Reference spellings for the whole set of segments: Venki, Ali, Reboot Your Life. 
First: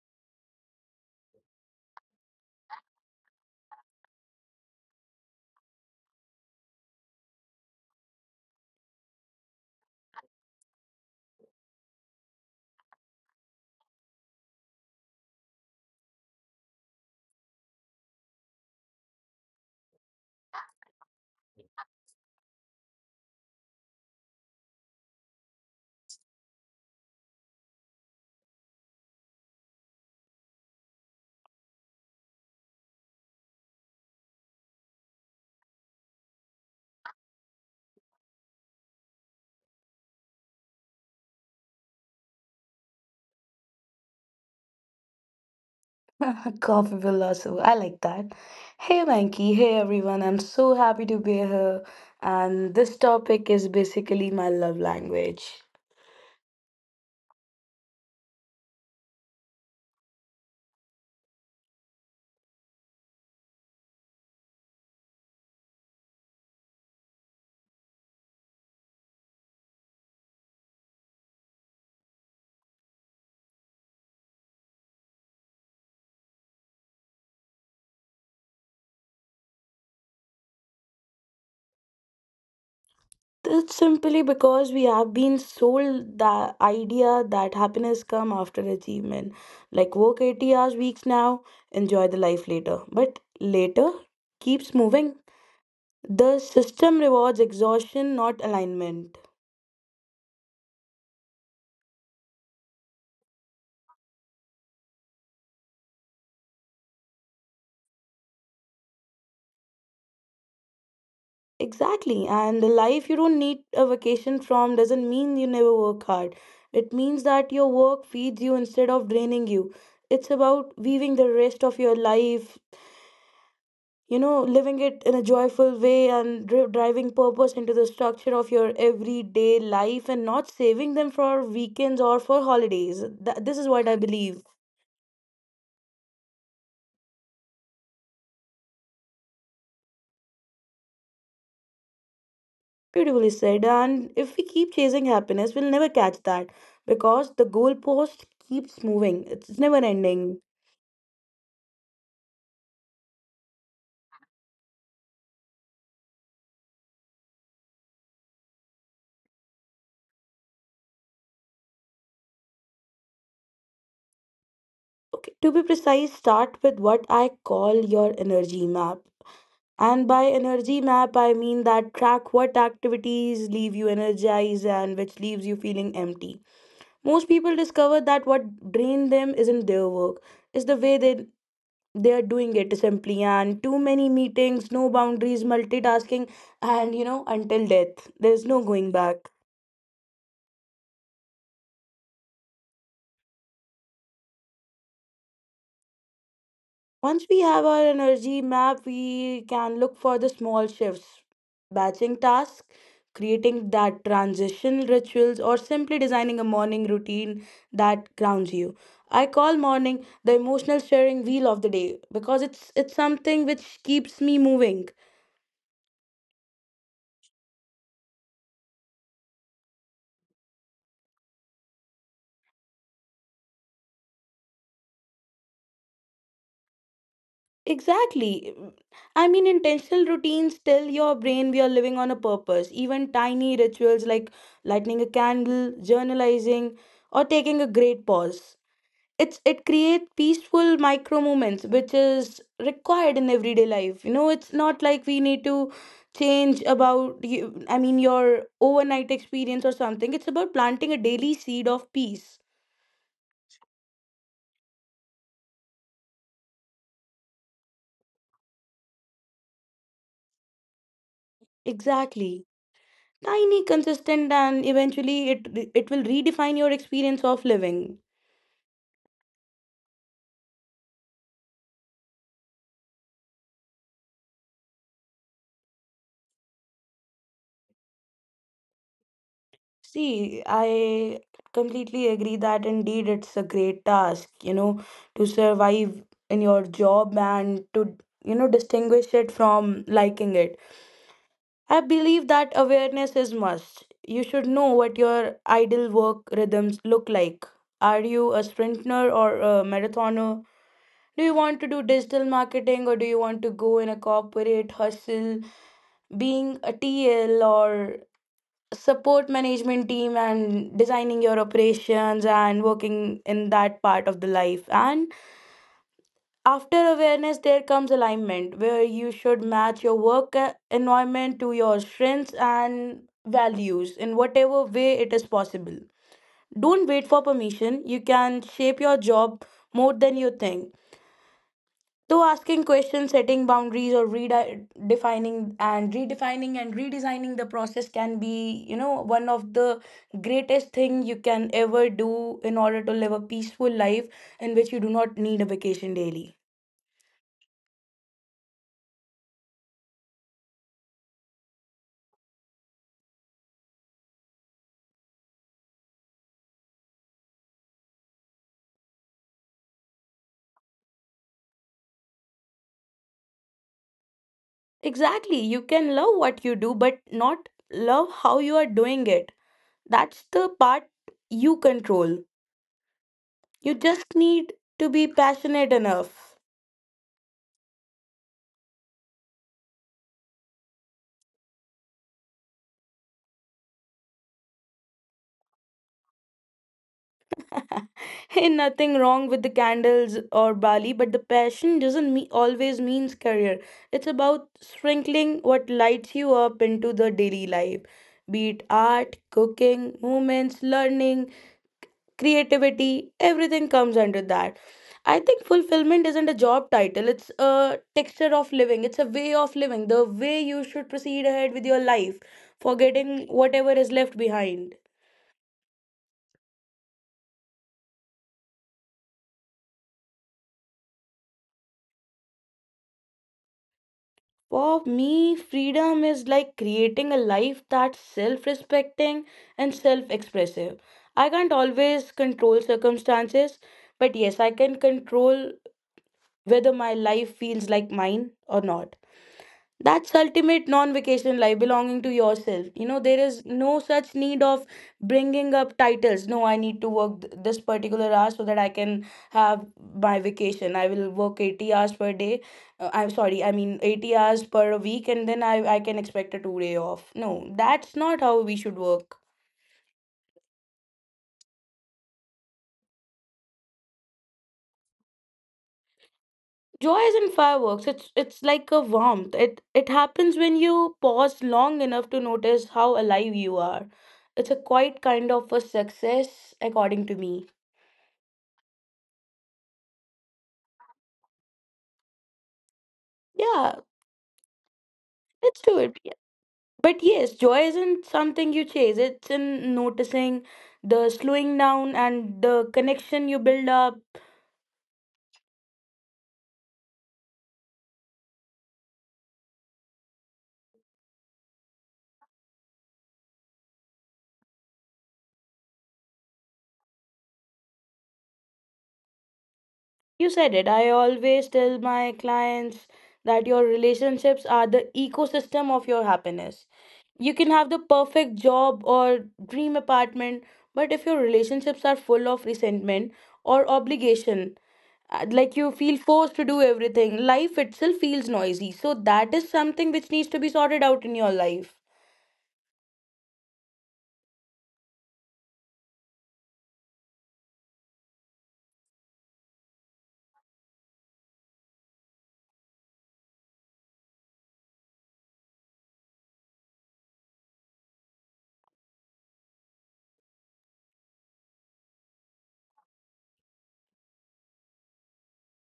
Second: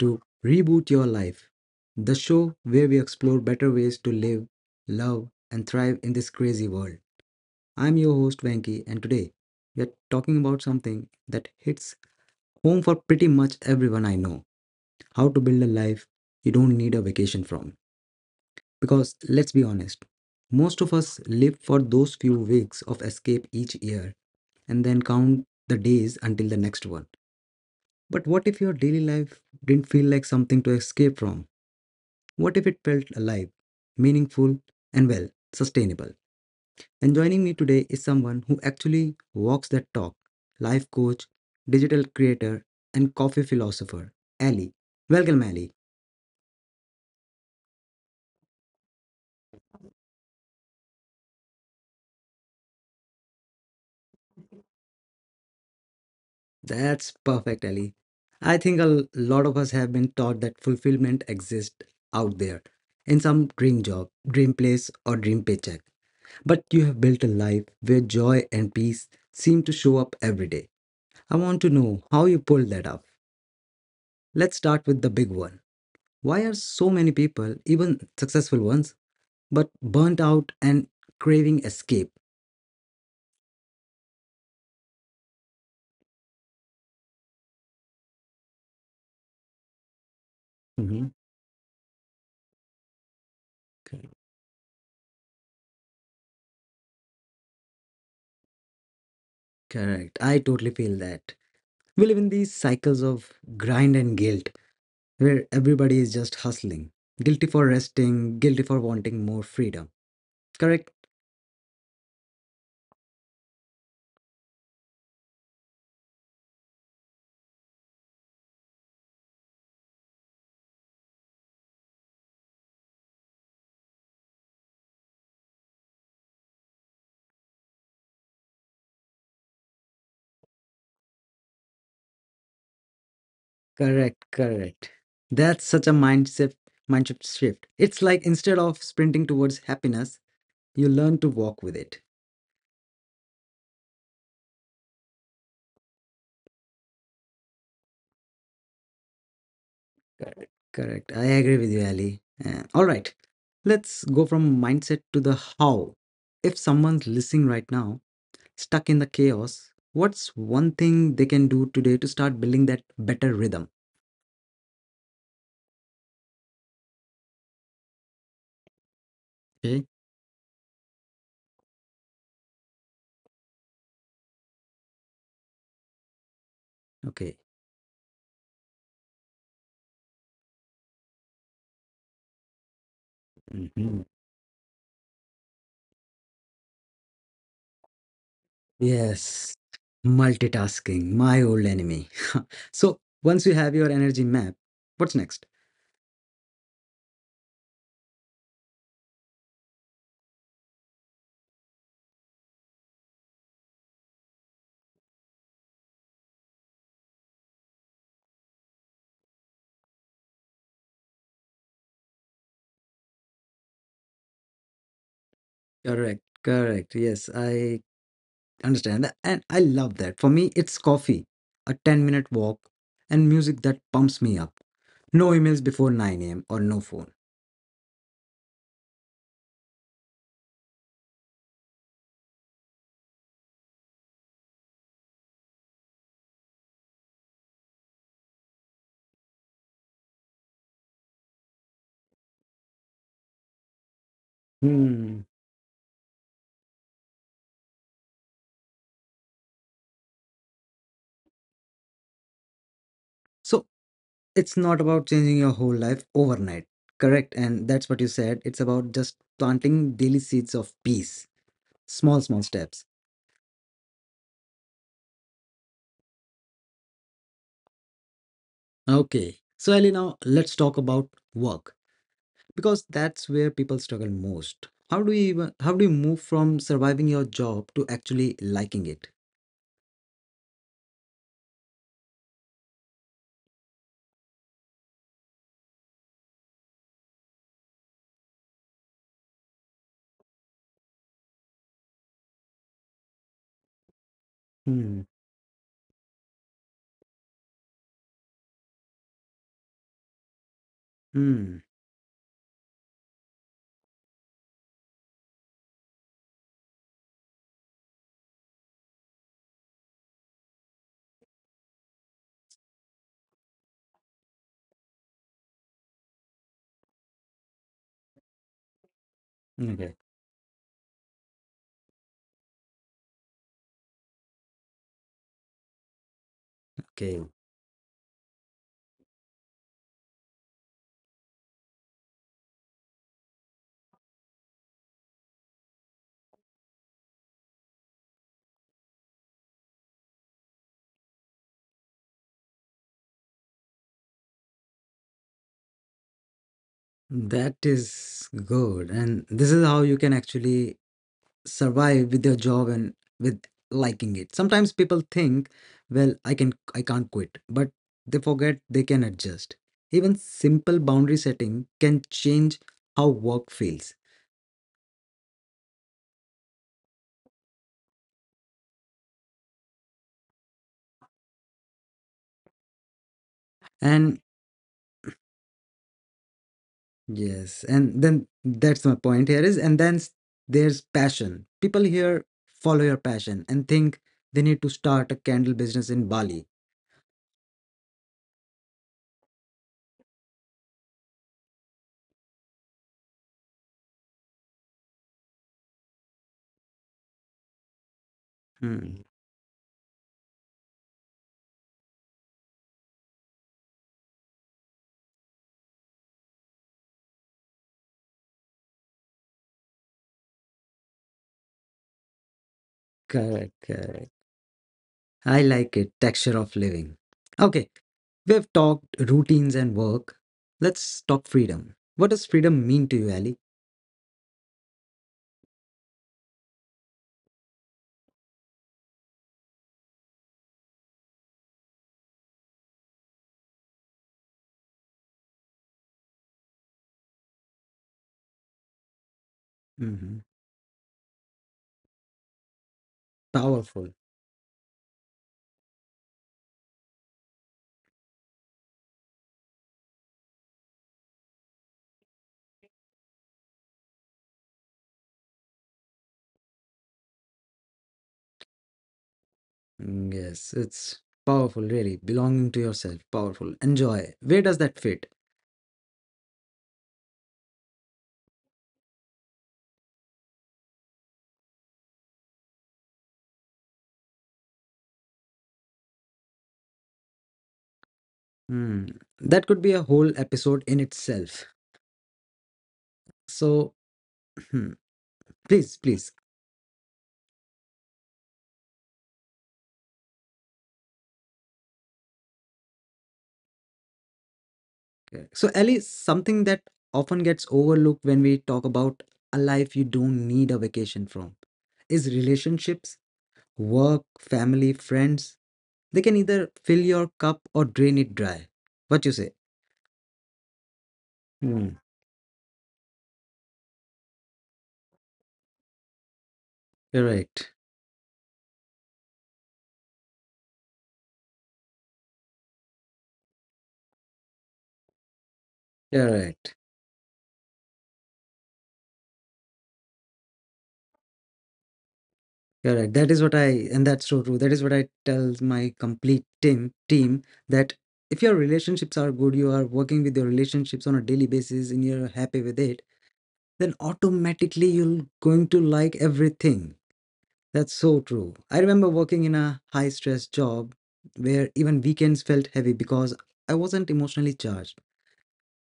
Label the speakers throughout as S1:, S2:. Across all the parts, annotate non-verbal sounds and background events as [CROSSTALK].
S1: to Reboot Your Life, the show where we explore better ways to live, love, and thrive in this crazy world. I'm your host Venki, and today we are talking about something that hits home for pretty much everyone I know. How to build a life you don't need a vacation from. Because let's be honest, most of us live for those few weeks of escape each year and then count the days until the next one. But what if your daily life didn't feel like something to escape from? What if it felt alive, meaningful, and well, sustainable? And joining me today is someone who actually walks that talk, life coach, digital creator, and coffee philosopher, Ali. Welcome, Ali.
S2: [LAUGHS] Coffee philosopher. I like that. Hey Venky, hey everyone. I'm so happy to be here. And this topic is basically my love language.
S1: That's perfect, Ali. I think a lot of us have been taught that fulfillment exists out there in some dream job, dream place, or dream paycheck. But you have built a life where joy and peace seem to show up every day. I want to know how you pulled that off. Let's start with the big one. Why are so many people, even successful ones, but burnt out and craving escape?
S2: It's simply because we have been sold the idea that happiness come after achievement. Like work 80 hours weeks
S1: Mhm.
S2: now, enjoy the life later. But later
S1: Cor-
S2: keeps moving. The system rewards exhaustion, not alignment.
S1: Correct. I totally feel that. We live in these cycles of grind and guilt where everybody is just hustling. Guilty for resting, guilty for wanting more freedom. Correct?
S2: Exactly. And the life you don't need a vacation from doesn't mean you never work hard. It means that your work feeds you instead of draining you. It's about weaving the rest of your life, living it in a joyful way and driving purpose into the structure of your everyday life and not saving them for weekends or for holidays. This is what I
S1: Correct,
S2: believe.
S1: correct. That's such a mindset shift. It's like instead of sprinting towards happiness, you learn to walk with it.
S2: Beautifully said. And if we keep chasing happiness, we'll never catch that because the goalpost keeps moving, it's never ending.
S1: Correct. I agree with you, Ali. All right. Let's go from mindset to the how. If someone's listening right now, stuck in the chaos, what's one thing they can do today to start building that better rhythm?
S2: Okay, to be precise, start with what I call your energy map.
S1: Okay.
S2: And by energy map, I mean that track what activities leave you energized and which leaves you feeling empty. Most
S1: Okay.
S2: people discover that what drains them isn't their work, it's the way they are doing it simply. And too
S1: Mhm.
S2: many meetings, no boundaries, multitasking, and you know, until death. There's no going back.
S1: Yes. Multitasking, my old enemy. [LAUGHS] So once you have your energy map, what's next?
S2: Once we have our energy map, we can look for the small shifts, batching tasks, creating that transition rituals, or simply designing a morning routine that grounds you. I call morning the emotional steering wheel of the day because it's something which keeps me moving.
S1: Correct, correct. Yes, I understand that. And I love that. For me, it's coffee, a 10-minute walk, and music that pumps me up. No emails before 9 a.m. or no phone.
S2: Exactly. I mean, intentional routines tell your brain we are living on a purpose. Even tiny rituals like lighting a candle, journalizing, or taking a great pause it's it creates peaceful micro moments which is required in everyday life. It's not like
S1: Hmm.
S2: we need to change about you. I mean your overnight experience or something. It's about planting a daily seed of peace.
S1: So it's not about changing your whole life overnight. Correct. And that's what you said. It's about just planting daily seeds of peace, small, small
S2: Exactly,
S1: steps.
S2: tiny consistent and eventually it will redefine your experience of living.
S1: Okay. So, Ellie, now let's talk about work, because that's where people struggle most. How do you move from surviving your job to actually liking it?
S2: See, I completely agree that indeed it's a great task, you know, to survive in your job and to, you know, distinguish it from liking it. I believe that awareness is must. You should know what
S1: Hmm.
S2: your ideal work rhythms look like. Are you a sprinter or a marathoner? Do you
S1: Hmm.
S2: want to do digital marketing or do you want to go in a corporate hustle? Being a TL or support management team and designing your operations and working in that part of the life. And after awareness there comes alignment where you should match
S1: Okay.
S2: your work environment to your strengths and values in whatever way it is possible. Don't wait
S1: Okay.
S2: for permission, you can shape your job more than you think. Though asking questions, setting boundaries, or redefining and redesigning the process can be, you know, one of the greatest thing you can ever do in order to live a peaceful life in which you do not need a vacation daily.
S1: That is good, and this is how you can actually survive with your job and with liking it. Sometimes people think, well, I can't quit, but they forget they can adjust. Even simple boundary setting can change how work feels.
S2: Exactly. You can love what you do, but not love how you are doing it. That's the part you control. You just
S1: And
S2: need to be passionate enough.
S1: yes, and then that's my point here is, and then, there's passion. People here follow your passion and think they need to start a candle business in Bali.
S2: [LAUGHS] [LAUGHS] Hey, nothing wrong with the candles or Bali, but the passion doesn't me- always means career. It's about sprinkling what lights you up into the daily life, be it
S1: Hmm. Mhm.
S2: art, cooking, movements, learning, creativity. Everything comes under that. I think fulfillment isn't a job title. It's a texture of living. It's a way of living. The way you should proceed ahead with your life, forgetting
S1: Correct,
S2: whatever is
S1: correct.
S2: left behind.
S1: I like it. Texture of living. Okay, we've talked routines and work. Let's talk freedom. What does freedom mean to you, Ali?
S2: For me, freedom is like creating a life that's self respecting and self expressive. I can't always control circumstances, but yes, I can control whether my life feels like mine or not. That's
S1: Hmm.
S2: ultimate non-vacation life, belonging to yourself. You know, there is no
S1: Powerful.
S2: such need of bringing up titles. No, I need to work this particular hour so that I can have my vacation. I will work 80 hours per day. I'm sorry, I mean 80 hours per week, and then I can expect a 2 day off. No, that's not how we should work.
S1: Mm, yes, it's powerful, really. Belonging to yourself, powerful. Enjoy. Where does that fit?
S2: Joy isn't fireworks. It's like a warmth. It happens when you pause long enough to notice how alive you are. It's a quite kind of a success, according to me.
S1: Hmm, that could be a whole episode in itself. So,
S2: Yeah,
S1: hmm,
S2: let's
S1: please,
S2: do it.
S1: please.
S2: Yeah. But yes, joy isn't something you chase. It's in noticing the slowing down and the connection you build up.
S1: Okay. So, Ellie, something that often gets overlooked when we talk about a life you don't need a vacation from is relationships, work, family, friends. They can either fill your cup or drain it dry. What you say?
S2: You said it. I always
S1: Hmm,
S2: tell my clients that your relationships are the ecosystem of your happiness.
S1: you're
S2: You
S1: right.
S2: can have the perfect job or dream apartment, but if your relationships are full of resentment or obligation, like you feel
S1: You're
S2: forced to
S1: right.
S2: do everything, life itself feels noisy. So, that is something which needs to be sorted out in your life.
S1: Correct. That is what I, and that's so true. That is what I tell my complete team that if your relationships are good, you are working with your relationships on a daily basis and you're happy with it, then automatically you're going to like everything. That's so true. I remember working in a high stress job where even weekends felt heavy because I wasn't emotionally charged.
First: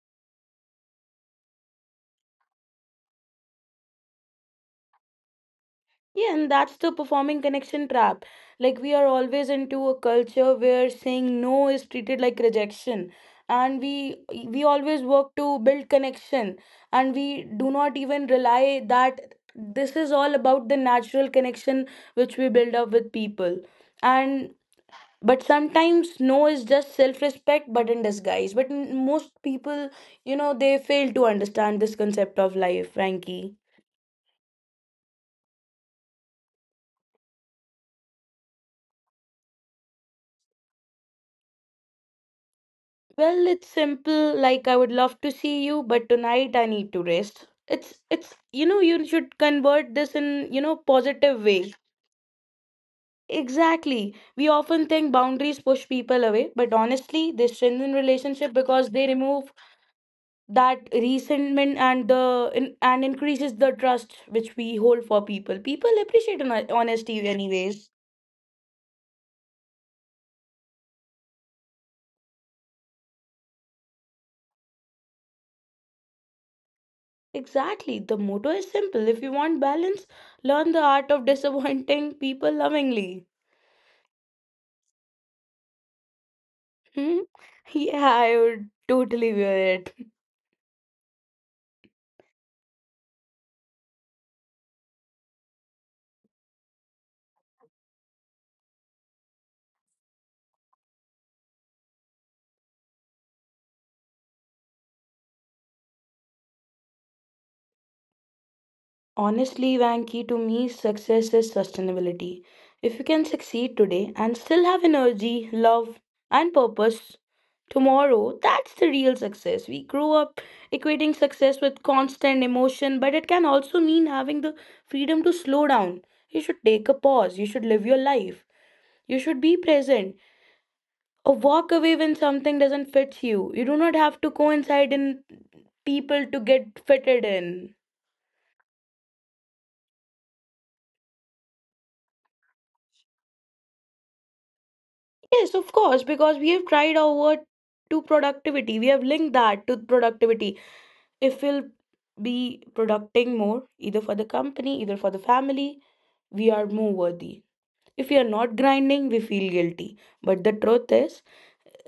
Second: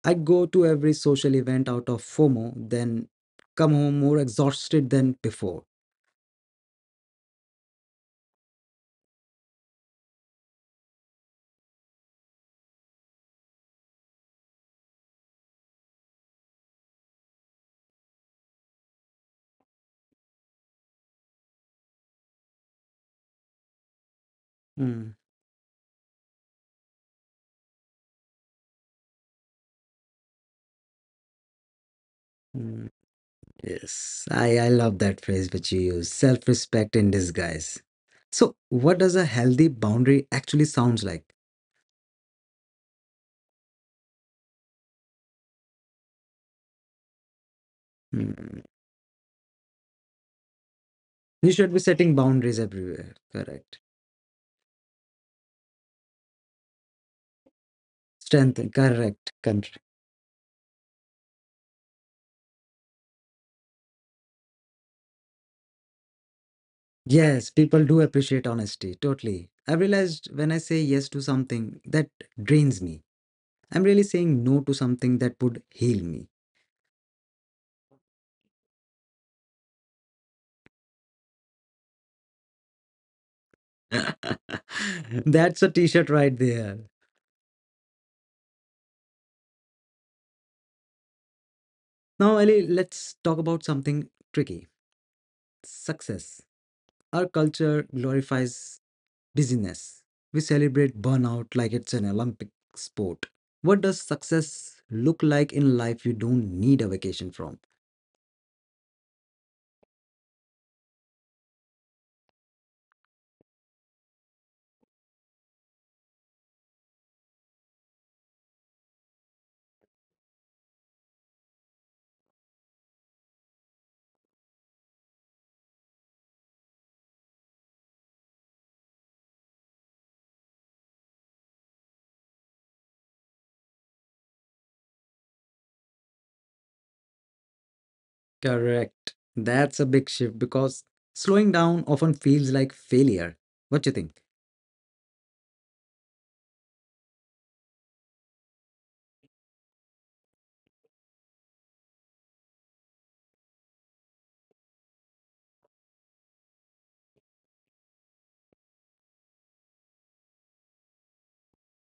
S1: I'd go to every social event out of FOMO, then come home more exhausted than before.
S2: Yeah, and that's the performing connection trap. Like, we are always into a culture where saying no is treated like rejection. And we always work to build connection. And we do not even rely that this is all about the natural connection which we build up with people. And
S1: Mm,
S2: but sometimes no is just self-respect, but in disguise. But most people, you know, they fail to understand this concept of
S1: mm.
S2: life, Frankie.
S1: Yes, I love that phrase which you use, self respect in disguise. So, what does a healthy boundary actually sounds like?
S2: Well, it's simple, like I would love to see you, but tonight I need to rest. It's
S1: Hmm.
S2: You know, you should convert this in, you know, positive
S1: You should
S2: way.
S1: be setting boundaries everywhere. Correct.
S2: Exactly. We often think boundaries push people away, but honestly, they strengthen relationship
S1: Strength,
S2: because they
S1: correct.
S2: remove
S1: Country.
S2: that resentment and increases the trust which we hold for people. People appreciate honesty
S1: Yes, people
S2: anyways.
S1: do appreciate honesty. Totally. I realized when I say yes to something that drains me, I'm really saying no to something that would heal me.
S2: Exactly. The motto is simple. If you want balance, learn the art of disappointing people lovingly.
S1: [LAUGHS] That's a t shirt right there.
S2: Hmm? Yeah, I would totally wear it.
S1: Now, Ali, let's talk about something tricky, success. Our culture glorifies busyness. We celebrate burnout like it's an Olympic sport. What does success look like in life you don't need a vacation from?
S2: Honestly, Vanki, to me, success is sustainability. If you can succeed today and still have energy, love, and purpose tomorrow, that's the real success. We grow up equating success with constant emotion, but it can also mean having the freedom to slow down. You should take a pause, you should live your life, you should be present. Or walk away when something doesn't fit you. You do not have to coincide in people to get fitted in.
S1: Correct. That's a big shift because slowing down often feels like failure. What do you think?
S2: Yes, of course, because we have tried our word to productivity. We have linked that to productivity. If we'll be producting more, either for the company, either for the family, we are more worthy. If we are not grinding, we feel guilty. But the truth is,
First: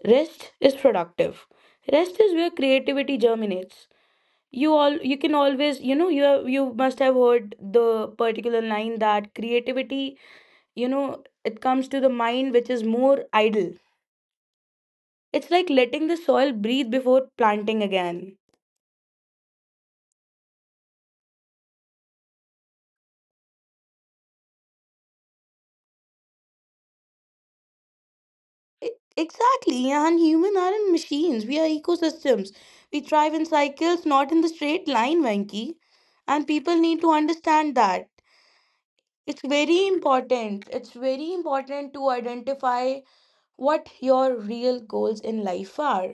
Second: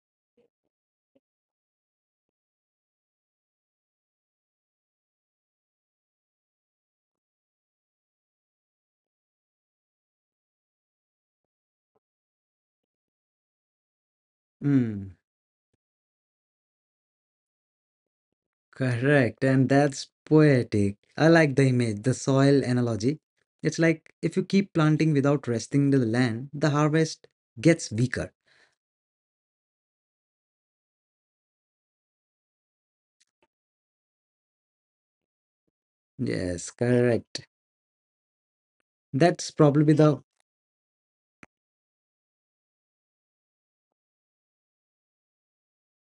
S2: rest is productive. Rest is where creativity germinates. You can always, you know, you have, you must have heard the particular line that creativity, you know, it comes to the mind which is more idle.
S1: Mm,
S2: It's like letting the soil breathe before planting again.
S1: correct. And that's poetic. I like the image, the soil analogy. It's like if you keep planting without resting the land, the harvest gets weaker.
S2: Exactly, and human aren't machines, we are ecosystems. We thrive in cycles, not in the straight line, Venki. And
S1: Yes,
S2: people need to
S1: correct.
S2: understand that it's
S1: That's
S2: very
S1: probably the
S2: important. It's very important to identify what your real goals in life are,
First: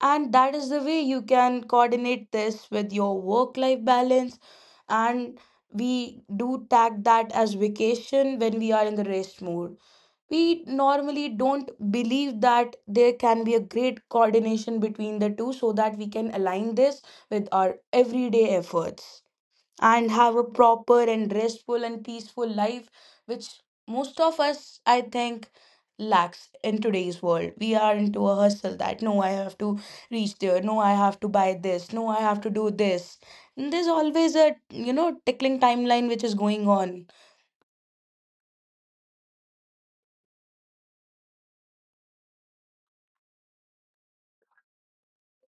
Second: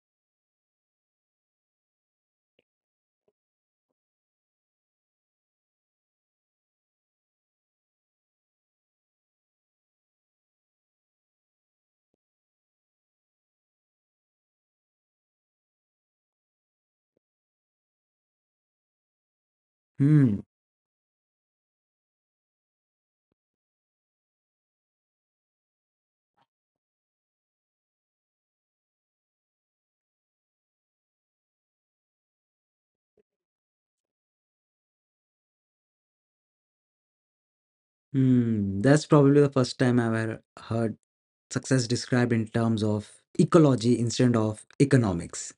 S2: and that is the way you can coordinate this with your work life balance. And we do tag that as vacation when we are in the rest mode. We normally don't believe that there can be a great coordination between the two so that we can align this with our everyday efforts and have
S1: hmm,
S2: a proper and restful and peaceful life, which most of us, I think, lacks in today's world. We are into a hustle that no, I have to reach there, no, I have to buy this, no, I have to do this. And there's always a tickling timeline which is going on.
S1: that's probably the first time I've ever heard success described in terms of ecology instead of economics.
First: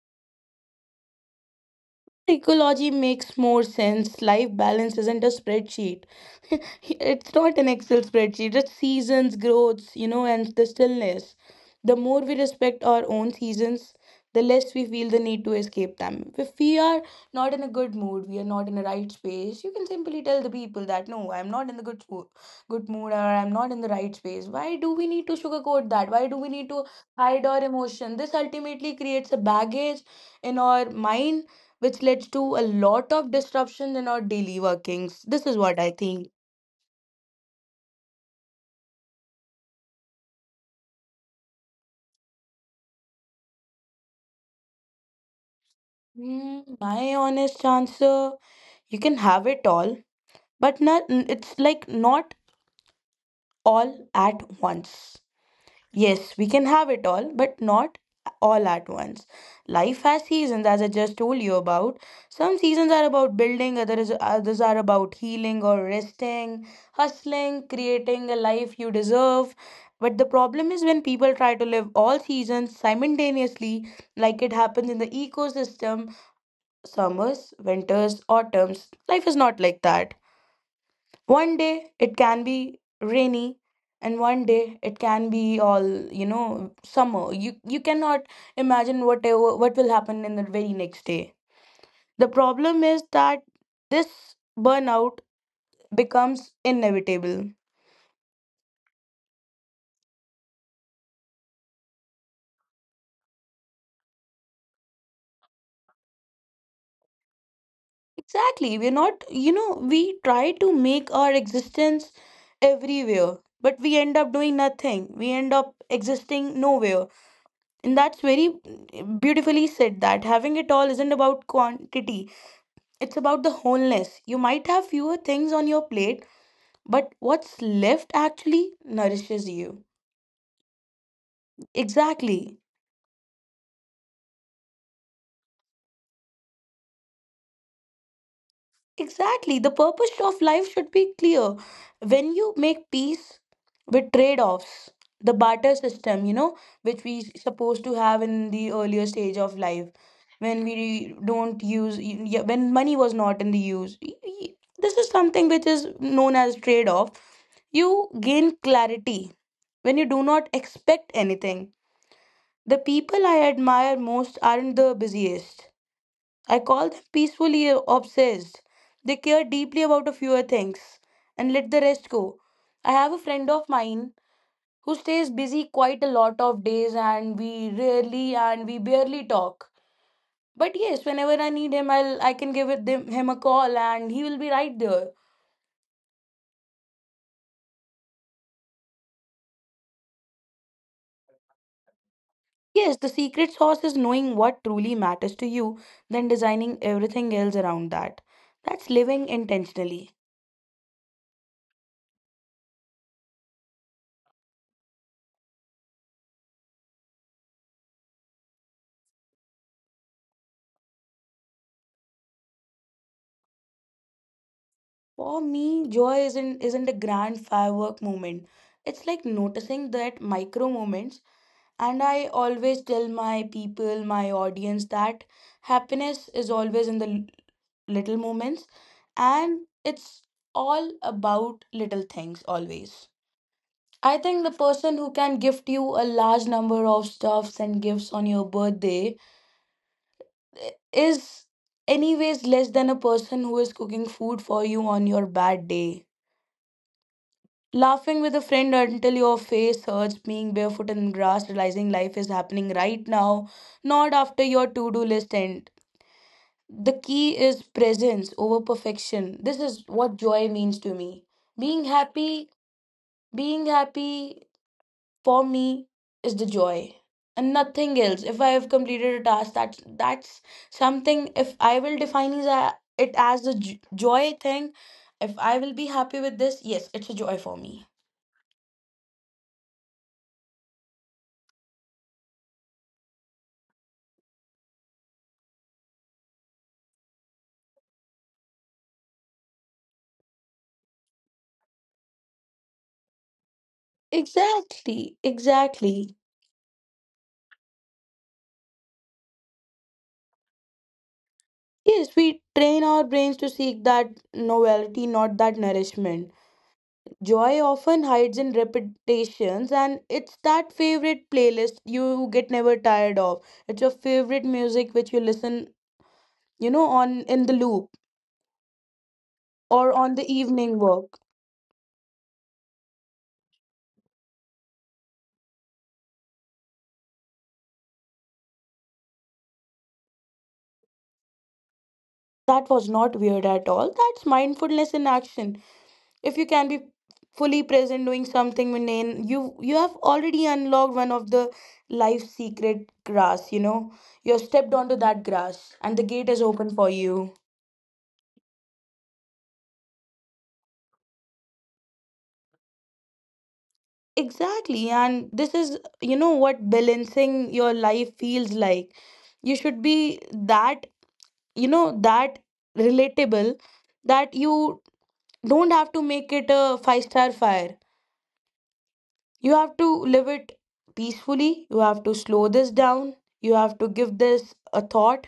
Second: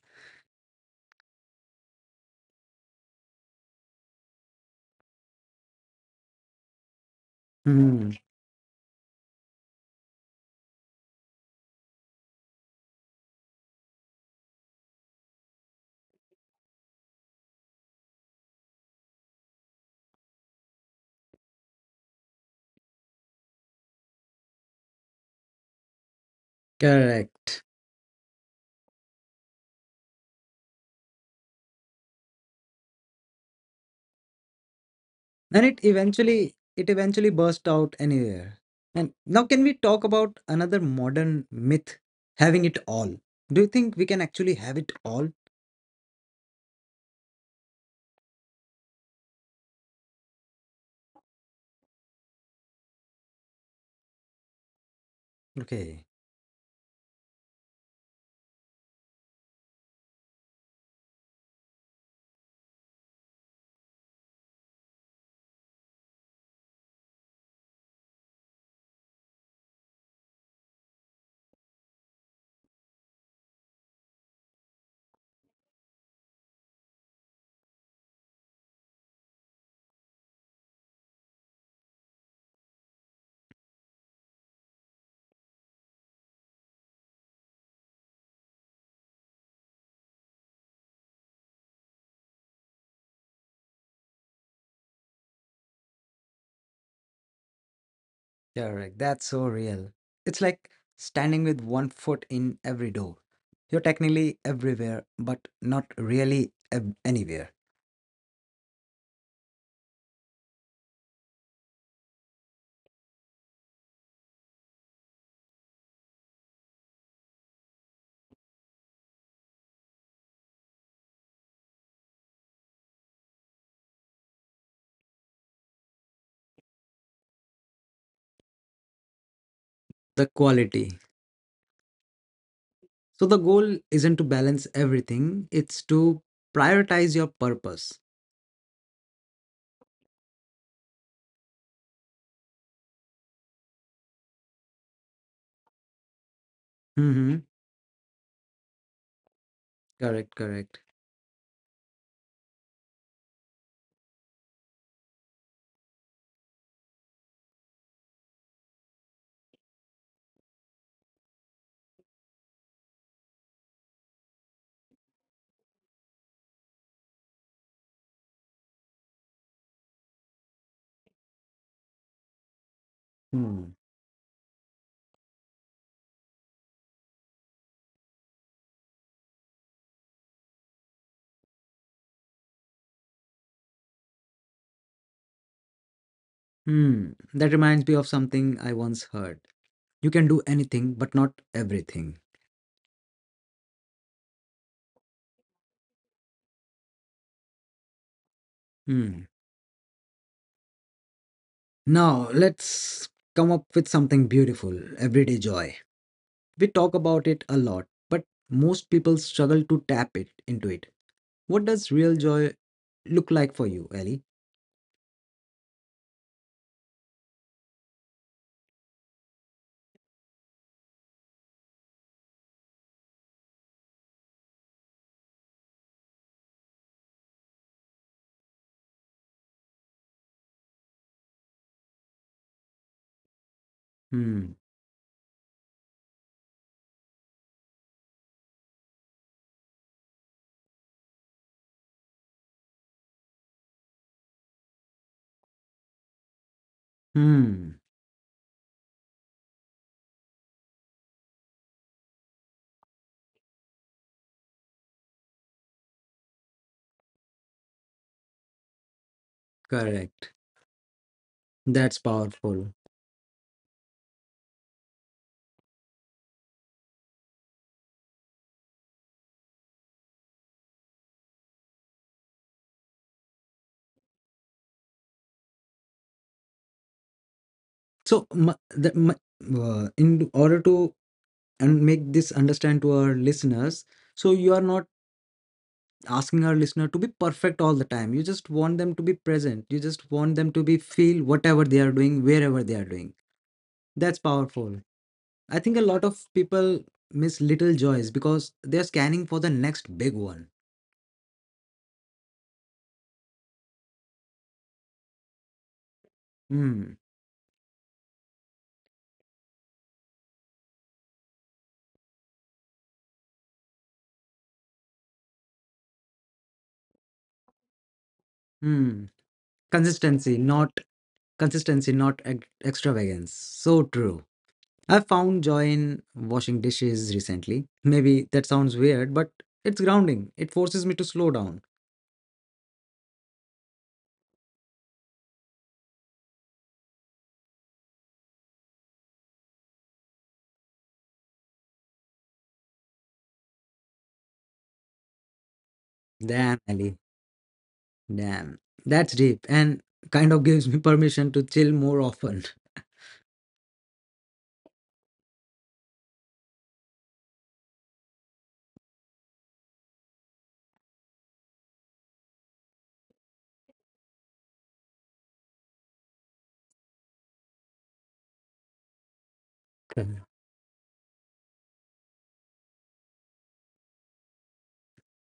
S2: Ecology makes more sense. Life balance isn't a spreadsheet. [LAUGHS] It's not an Excel
S1: Hmm,
S2: spreadsheet. It's seasons, growths, you know, and the stillness. The more we respect our own seasons, the less we feel the need to escape them. If we are not in a good mood, we are not in a right space, you can simply tell the people that no, I'm not in the good mood, or I'm not in the right space. Why do we need to sugarcoat that? Why do we need to hide our
S1: correct.
S2: emotion? This ultimately creates a baggage in our mind which led to a lot of disruption in our daily workings. This is
S1: And
S2: what I think.
S1: it eventually burst out anywhere. And now, can we talk about another modern myth, having it all? Do you think we can actually have it all?
S2: Hmm, my honest answer, you can have it all, but not, it's like not all at once.
S1: Okay,
S2: Yes, we can have it all, but not all at once. Life has seasons, as I just told you about. Some seasons are about building, others are about healing or resting, hustling, creating a life you deserve. But the problem is when people try to live all seasons simultaneously, like it happens in the ecosystem, summers, winters, autumns. Life is not like that. One day it can be rainy and one day it can be all, summer. You cannot imagine whatever what will happen in the very next day. The problem is that this burnout becomes inevitable.
S1: yeah, right, that's so real. It's like standing with one foot in every door. You're technically everywhere but not really anywhere.
S2: Exactly. We're not, we try to make our existence everywhere, but we end up doing nothing. We end up existing nowhere. And that's very beautifully said that having it all isn't about quantity. It's about the wholeness. You might have fewer things on your plate, but what's left actually nourishes you.
S1: The quality.
S2: Exactly.
S1: So the goal isn't to balance everything, it's to prioritize your purpose.
S2: Exactly. The purpose of life should be clear. When you make peace with trade offs, the barter system, which we
S1: Mm-hmm.
S2: supposed to have in the earlier stage of life,
S1: Correct,
S2: when
S1: correct.
S2: we don't use, when money was not in the use. This is something which is known as trade off. You gain clarity when you do not expect anything. The people I admire most aren't the busiest. I call them peacefully obsessed. They care deeply about a few things and let the rest go. I have a friend of
S1: Hmm.
S2: mine who stays busy quite a lot of days and we rarely and we barely talk. But yes, whenever I need him, I can give it him a call and he will be right there.
S1: Hmm, that reminds me of something I once heard. You can do anything, but not everything.
S2: Yes, the secret sauce is knowing what truly matters to you, then designing everything else around that. That's
S1: Hmm.
S2: living intentionally.
S1: Now, let's come up with something beautiful, everyday joy. We talk about it a lot, but most people struggle to tap it into it. What does real joy look like for you, Ellie?
S2: For me, joy isn't a grand firework moment. It's like noticing that micro moments, and I always tell my people, my audience that happiness is always in the little moments, and it's all about little things always. I think the
S1: Hmm.
S2: person who can gift you a large number of stuffs and gifts on your birthday is anyways less than a person who is cooking food for you on your bad day.
S1: Hmm.
S2: Laughing with a friend until your face hurts, being barefoot in grass, realizing life is happening right now, not after your to do list end. The key is presence over perfection. This is what
S1: Correct.
S2: joy means to me. Being
S1: That's
S2: happy,
S1: powerful.
S2: being happy for me is the joy and nothing else. If I have completed a task, that's something. If I will define it as the joy thing, if I will be happy with this, yes, it's a joy for me.
S1: So, m- the, m- in order to and make this understand to our listeners, so you are not asking our listener to be perfect all the time. You just want them to be present. You just want them to be feel whatever they are doing, wherever they are doing. That's powerful.
S2: Exactly,
S1: I think a lot
S2: exactly.
S1: of people miss little joys because they're scanning for the next big one.
S2: Yes, we train our brains to seek that novelty, not that nourishment.
S1: Hmm.
S2: Joy often hides in repetitions, and it's that favorite playlist you get never tired of. It's your favorite music which you listen, on in the loop
S1: Hmm.
S2: or on the
S1: Consistency, not
S2: evening work.
S1: Consistency, not extravagance. So true. I found joy in washing dishes recently. Maybe that sounds weird, but it's grounding. It forces me to slow down.
S2: That was not weird at all. That's mindfulness in action. If you can be fully present doing something mundane, you have already unlocked one of the life secret grass, you know. You have stepped onto that grass and the gate is
S1: Damn,
S2: open for
S1: Ali.
S2: you.
S1: Damn, that's deep and kind of gives me permission to chill more often.
S2: Exactly. And this is, what balancing your life feels like. You should be that, that relatable, that you don't have to make it a five-star fire. You have to
S1: Correct.
S2: live it peacefully. You have to slow this down. You have to give this a thought.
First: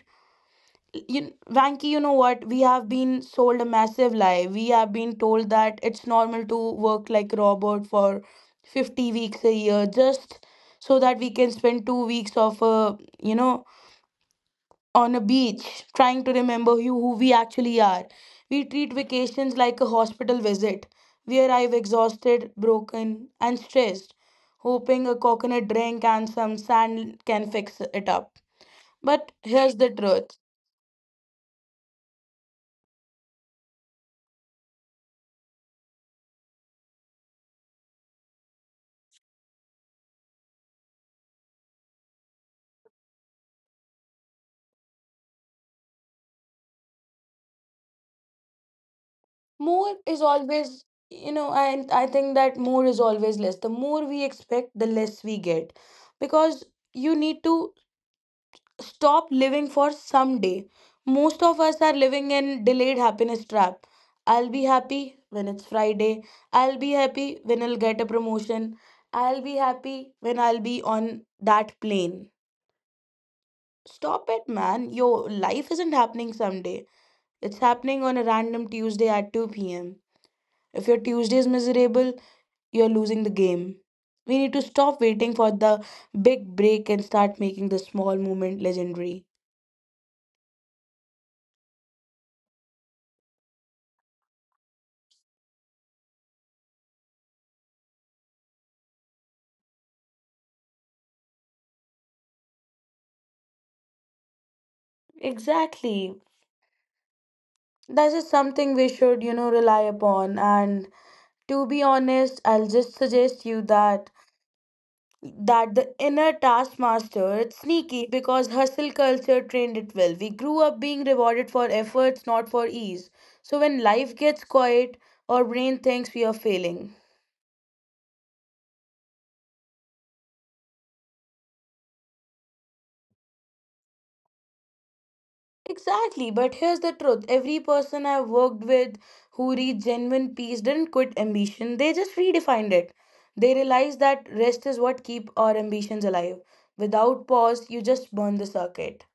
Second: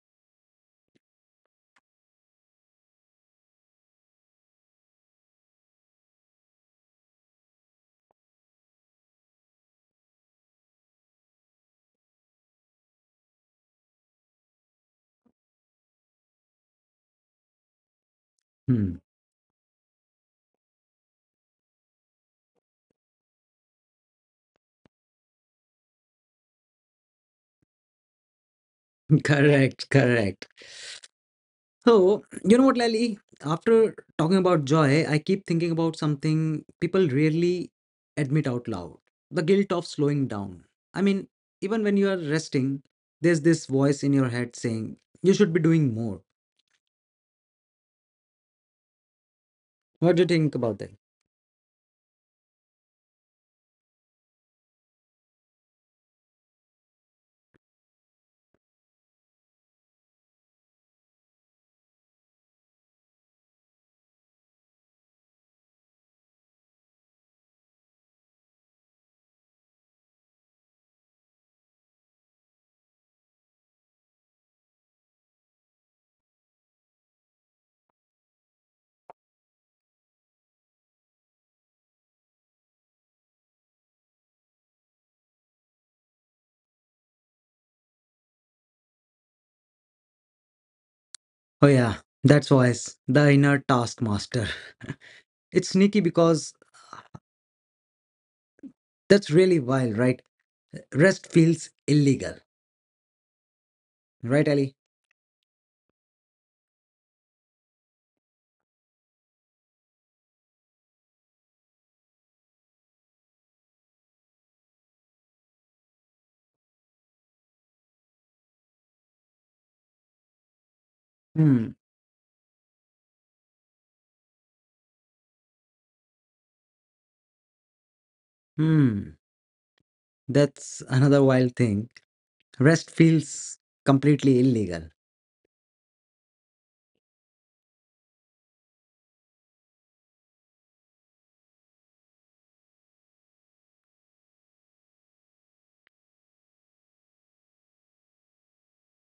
S2: You, Vanki, you know what? We have been sold a massive lie. We have been told that it's normal to work like Robert for 50 weeks a year just so that we can spend 2 weeks of a, you know, on a beach trying to remember who we actually are. We treat
S1: Hmm.
S2: vacations like a hospital visit. We arrive exhausted, broken, and stressed, hoping a coconut drink and some sand can fix it up. But
S1: [LAUGHS]
S2: here's the
S1: Correct,
S2: truth,
S1: correct. So, you know what, Lally? After talking about joy, I keep thinking about something people rarely admit out loud, the guilt of slowing down. I mean, even when you are resting, there's this voice in your head saying, you should be doing more.
S2: more is
S1: What do you think
S2: always.
S1: about that?
S2: I think that more is always less. The more we expect, the less we get, because you need to stop living for someday. Most of us are living in delayed happiness trap. I'll be happy when it's Friday. I'll be happy when I'll get a promotion. I'll be happy when I'll be on that plane. Stop it, man. Your life isn't happening someday. It's happening on a random Tuesday at 2 p.m. If your Tuesday is miserable, you're losing the game. We need to stop waiting for the big break and start making the small moment legendary.
S1: Oh, yeah, that's voice, the inner taskmaster. [LAUGHS] It's sneaky because that's really wild, right? Rest feels illegal, right, Ali?
S2: Exactly. That is something we should, rely upon. And to be honest, I'll just suggest you that the inner taskmaster, it's sneaky because hustle culture trained it well. We grew up being
S1: Hmm.
S2: rewarded for efforts, not for ease. So when life gets quiet, our brain thinks we are failing.
S1: Hmm. That's another wild thing. Rest feels completely illegal.
S2: Exactly, but here's the truth. Every person I've worked with who reached genuine peace didn't quit ambition, they just redefined it. They realized that rest is what keep our ambitions alive. Without pause, you just burn the circuit.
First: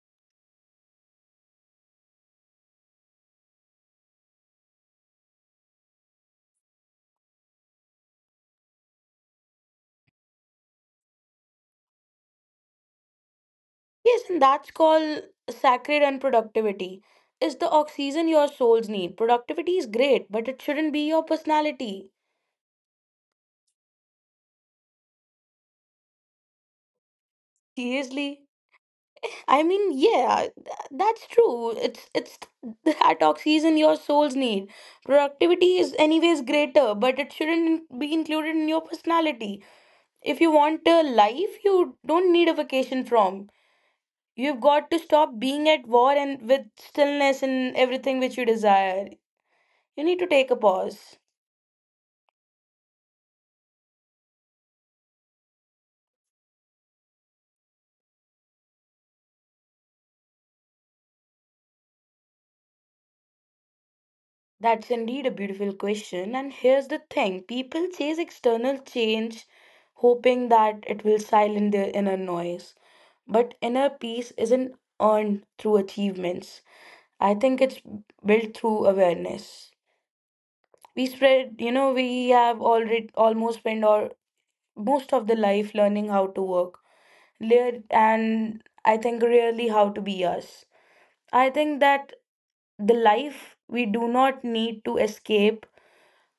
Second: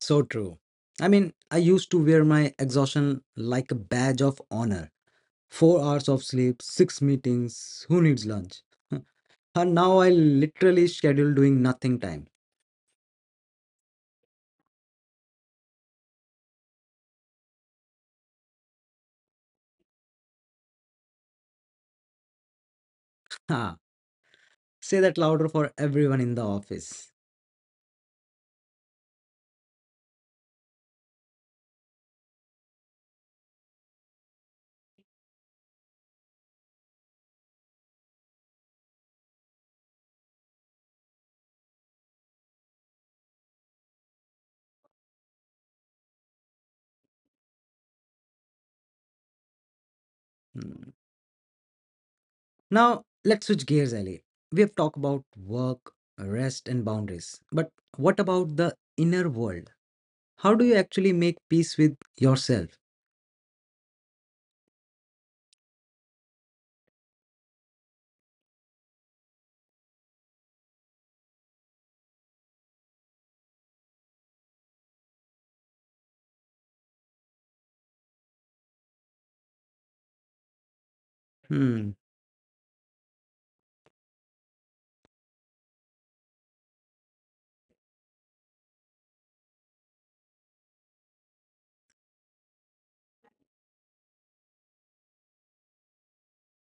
S1: So true. I mean, I used to wear my exhaustion like a badge of honor. 4 hours of sleep, six meetings, who needs lunch? [LAUGHS] And now I literally schedule doing nothing time.
S2: Yes, and that's called sacred unproductivity. Productivity. It's the oxygen your souls need. Productivity is great, but it shouldn't be your personality.
S1: Ha. Say that louder for everyone in the office.
S2: Seriously. I mean, yeah, that's true. It's the [LAUGHS] oxygen your souls need. Productivity is anyways greater, but it shouldn't be included in your personality. If you want a life, you don't need a vacation from. You've got to stop being at war and with stillness and everything which you desire. You need to take
S1: Hmm.
S2: a pause.
S1: Now, let's switch gears, Ali. We have talked about work, rest, and boundaries. But what about the inner world? How do you actually make peace with yourself?
S2: That's indeed a beautiful question. And here's the thing, people chase external change, hoping that it will silence their inner noise. But inner peace isn't earned through achievements, I think it's built through awareness. We
S1: Hmm.
S2: spread, we have already almost spent our most of the life learning how to work, and I think really how to be us. I think that the life we do not need to escape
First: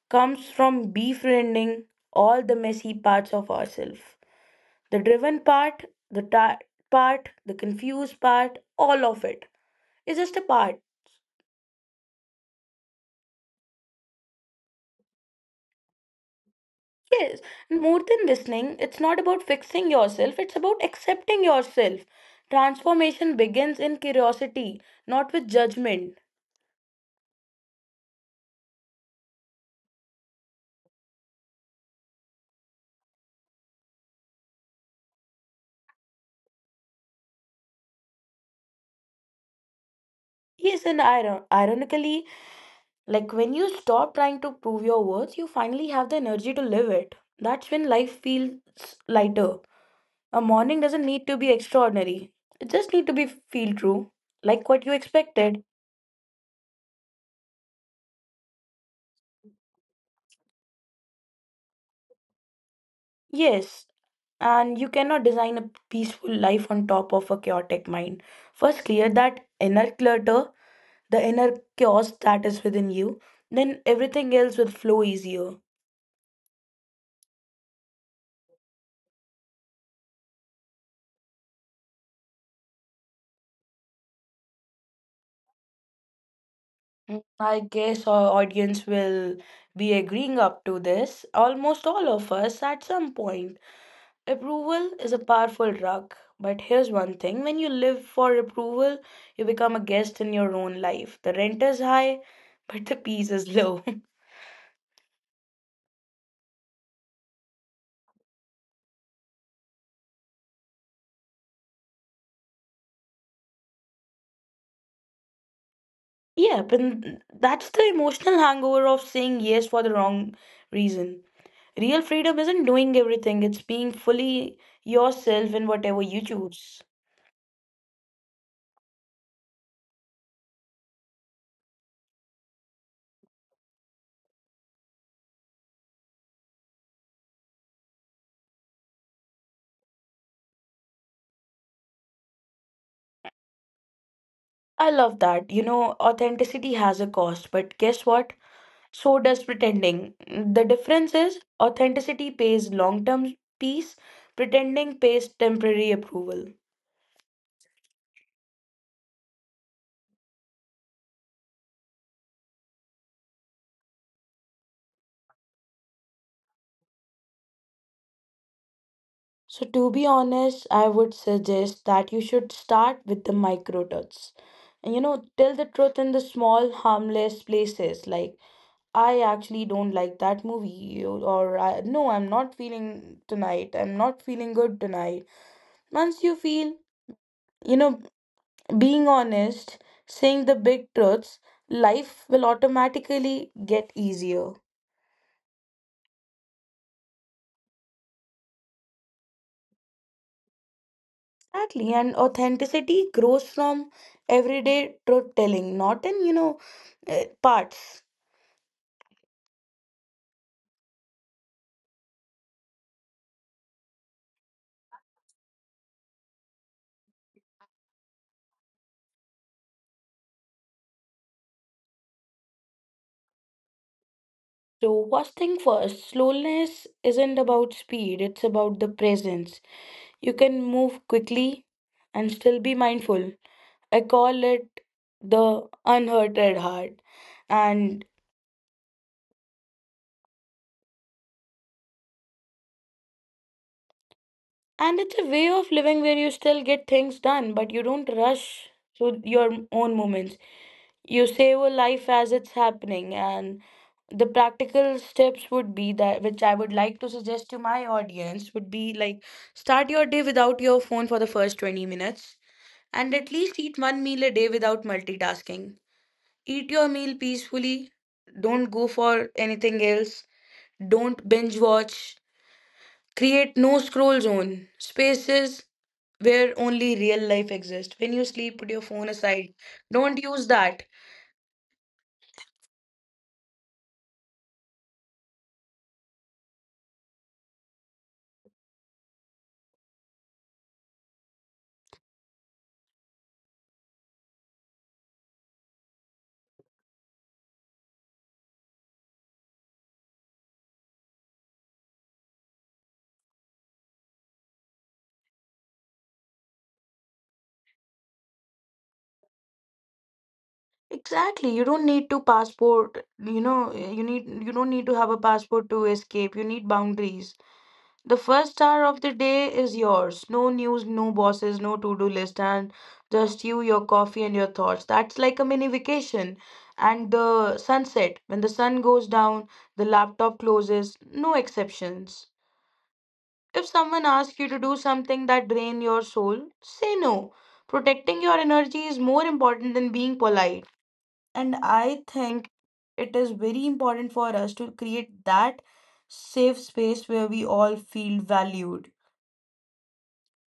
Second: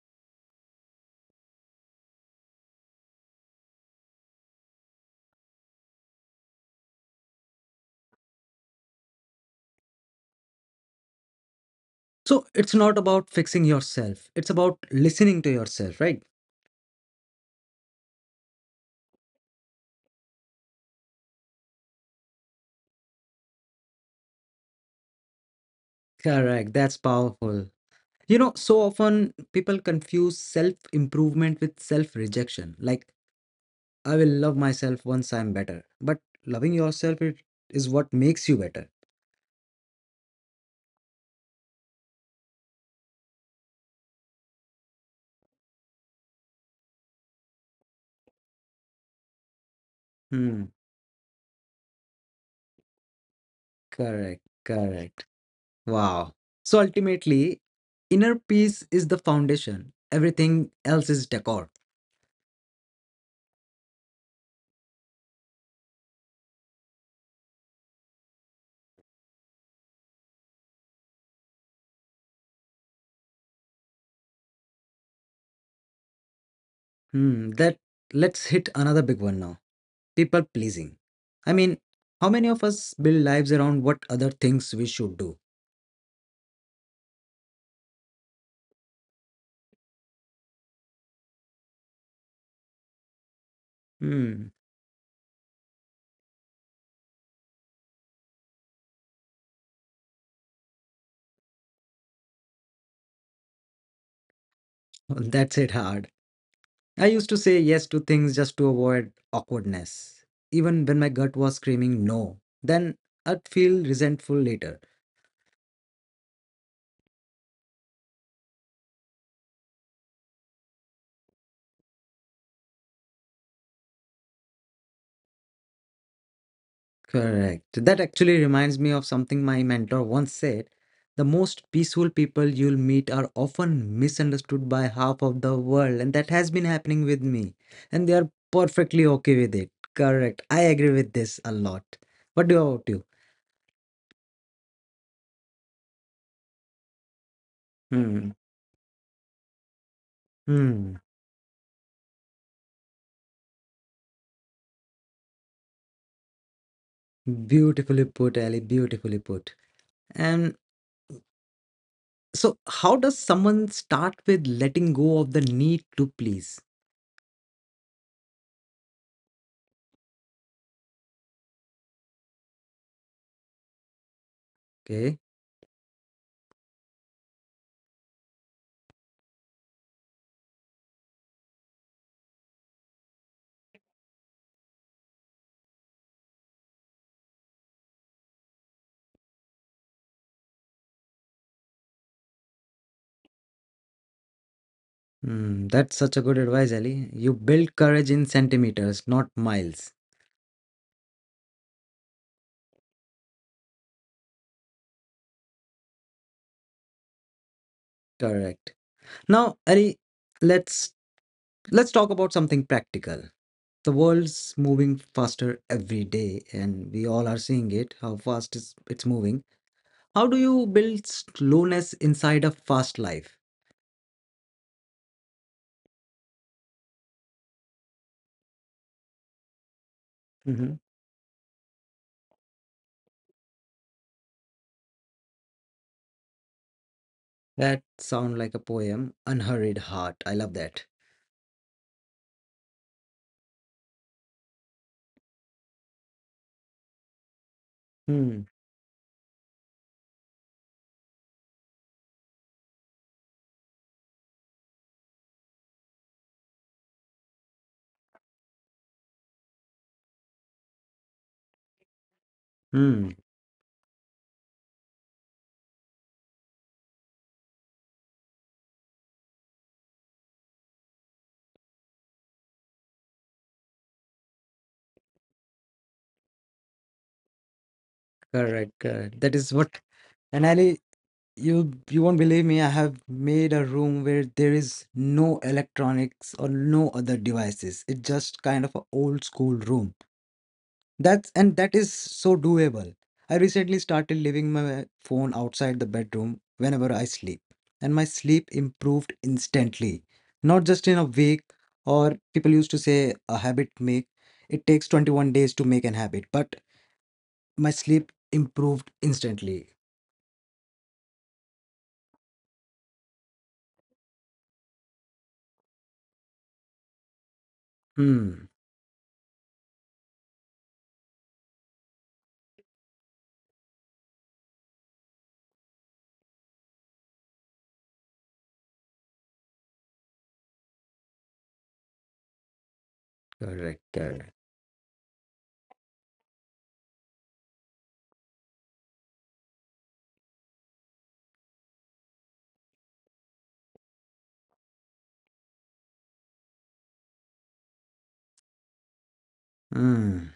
S2: comes from befriending all the messy parts of ourselves, the driven part, the tired part, the confused part, all of it is just a part.
S1: So, it's not about fixing yourself, it's about listening to yourself, right?
S2: Yes, and more than listening, it's not about fixing yourself, it's about accepting yourself. Transformation begins in curiosity, not with judgment.
S1: Correct. That's powerful. You know, so often people confuse self improvement with self rejection. Like, I will love myself once I'm better. But loving yourself it is what makes you better.
S2: Yes, and ironically, like when you stop trying to prove your worth, you finally have the energy to live it. That's when life feels lighter. A morning
S1: Hmm.
S2: doesn't need to be extraordinary. It just need to be feel true, like
S1: Correct.
S2: what you
S1: Correct.
S2: expected.
S1: Wow. So ultimately, inner peace is the foundation. Everything else is decor.
S2: Yes, and you cannot design a peaceful life on top of a chaotic mind. First clear that inner clutter, the inner chaos that is within you, then everything else will flow easier.
S1: Hmm. That, let's hit another big one now. People pleasing. I mean, how many of us build lives around what other things we should do?
S2: Mm, I guess our audience will be agreeing up to this, almost all of us at some point.
S1: Hmm.
S2: Approval is a powerful drug, but here's one thing, when you live for approval, you become a guest in your own life. The rent is high, but the peace is low. [LAUGHS]
S1: [LAUGHS] That's it hard. I used to say yes to things just to avoid awkwardness, even when my gut was screaming no. Then I'd feel resentful later.
S2: Yeah, but that's the emotional hangover of saying yes for the wrong reason. Real freedom isn't doing everything, it's being fully yourself in whatever you choose.
S1: Correct. That actually reminds me of something my mentor once said. The most peaceful people you'll meet are often misunderstood by half of the world, and that has been happening with me. And they are perfectly okay with it. Correct. I agree with this a lot. What do about you?
S2: I love that. You know, authenticity has a cost, but guess
S1: Hmm.
S2: what? So does pretending. The
S1: Hmm.
S2: difference is authenticity pays long term peace, pretending pays temporary approval.
S1: Beautifully put, Ali. Beautifully put. And so, how does someone start with letting go of the need to please?
S2: So, to be honest, I would suggest that you should start with the micro touch. And you
S1: Okay.
S2: know, tell the truth in the small, harmless places, like, I actually don't like that movie, or I, no, I'm not feeling tonight, I'm not feeling good tonight. Once you feel, you know, being honest, saying the big truths, life will automatically get easier.
S1: Hmm, that's such a good advice, Ali. You build courage in centimeters, not miles.
S2: Exactly, and authenticity grows from everyday truth telling, not in, parts.
S1: Correct. Now, Ali, let's let's talk about something practical. The world's moving faster every day, and we all are seeing it, how fast is it's moving. How do you build slowness inside a fast life?
S2: So, first thing first, slowness isn't about speed, it's about the presence. You can move
S1: Hmm.
S2: quickly and still be mindful. I call it the unhurted heart. And.
S1: That sound like a poem. Unhurried heart. I love that.
S2: And it's a way of living where you still get things done, but you don't
S1: Hmm.
S2: rush through your own moments. You savor life as it's happening. And the practical steps would be that, which I would like to suggest to my audience, would be like, start your day without your phone for the first 20 minutes and at
S1: Hmm.
S2: least eat one meal a day without multitasking. Eat your meal peacefully. Don't go for anything else. Don't binge watch. Create no scroll zone, spaces where only real life exists. When you sleep, put
S1: Correct,
S2: your phone
S1: correct. That is
S2: aside.
S1: what.
S2: Don't
S1: And
S2: use that.
S1: Ali, you won't believe me. I have made a room where there is no electronics or no other devices. It's just kind of an old school room. That's and that is so doable. I recently started leaving my phone outside the bedroom whenever I sleep, and my sleep improved instantly. Not just in a week, or people used to say a habit make. It takes 21 days to make an habit, but my sleep improved instantly.
S2: Exactly. You don't need to passport. You don't need to have a passport to escape. You need boundaries. The
S1: Hmm.
S2: first hour of the day is yours. No news, no bosses, no to-do list, and just you, your coffee, and your thoughts. That's like a mini vacation. And the sunset, when the sun goes down, the laptop closes, no exceptions. If
S1: Correct,
S2: someone asks you
S1: correct.
S2: to do something that drain your soul, say no. Protecting your energy is more important than being polite. And I think it is very important for us to create that safe space where we all feel valued.
S1: Hmm.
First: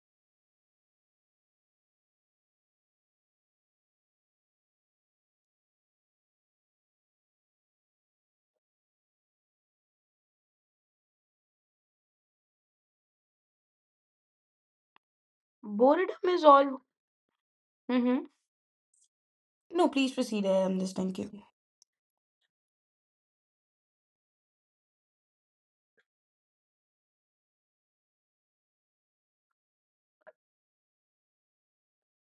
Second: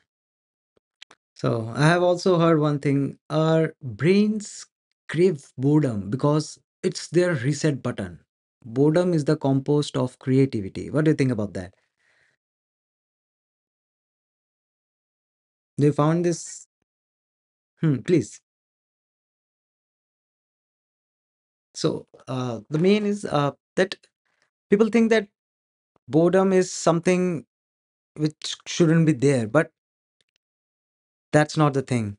S1: So I have also heard one thing. Our brains crave boredom because it's their reset button. Boredom is the compost of creativity. What do you think about that? They
S2: Boredom
S1: found
S2: is
S1: this.
S2: all.
S1: Hmm,
S2: Hmm.
S1: please.
S2: No, please proceed. I am listening. Thank you.
S1: So the main is that people think that boredom is something which shouldn't be there, but that's not the thing.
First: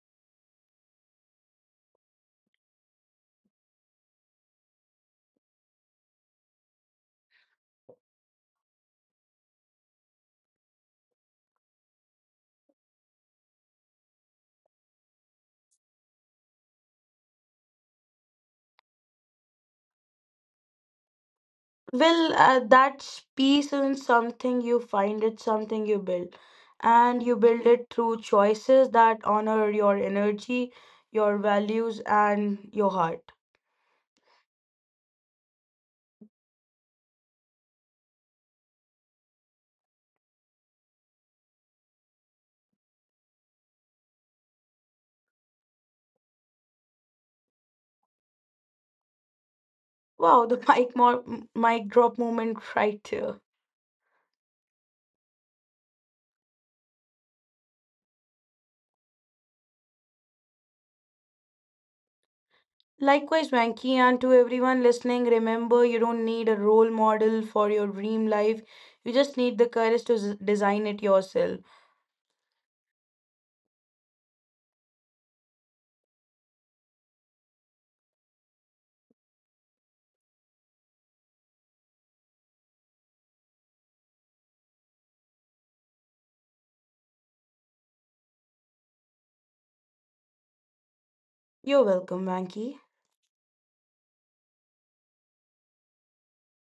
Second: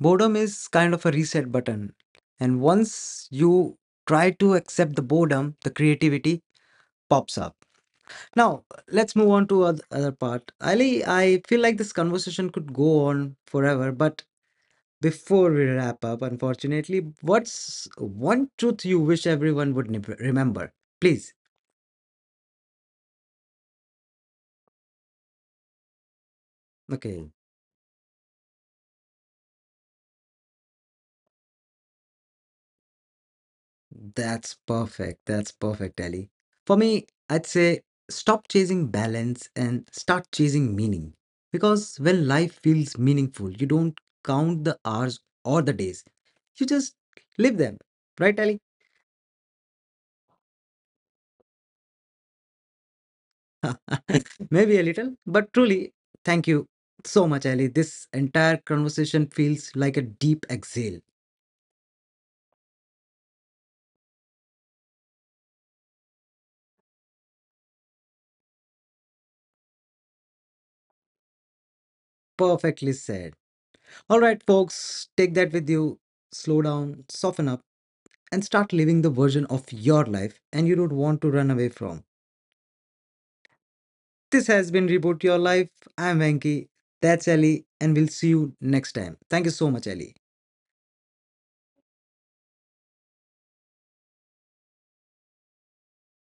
S1: Boredom is kind of a reset button, and once you try to accept the boredom, the creativity pops up. Now, let's move on to other part. Ali, I feel like this conversation could go on forever, but before we wrap up, unfortunately, what's one truth you wish everyone would remember? Please.
S2: Well, that's peace isn't something you find, it's something you build. And you
S1: Okay,
S2: build it through choices that honor your energy, your values, and your heart.
S1: that's perfect. That's perfect, Ali. For me, I'd say stop chasing balance and start chasing meaning. Because when life feels meaningful, you don't count the hours or the days. You just live them. Right, Ali?
S2: Wow, the [LAUGHS] mic drop moment right there.
S1: [LAUGHS] Maybe a little, but truly, thank you so much, Ali. This entire conversation feels like a deep exhale.
S2: Likewise, Venky, and to everyone listening, remember you don't need a role model for your dream life. You just need the courage to design it yourself.
S1: Perfectly said. All right, folks, take that with you. Slow down, soften up, and start living the version of your life and you don't want to run away from. This has been Reboot Your Life. I'm Venki. That's Ali, and we'll see you next time. Thank you so much, Ali.
S2: You're welcome, Venky.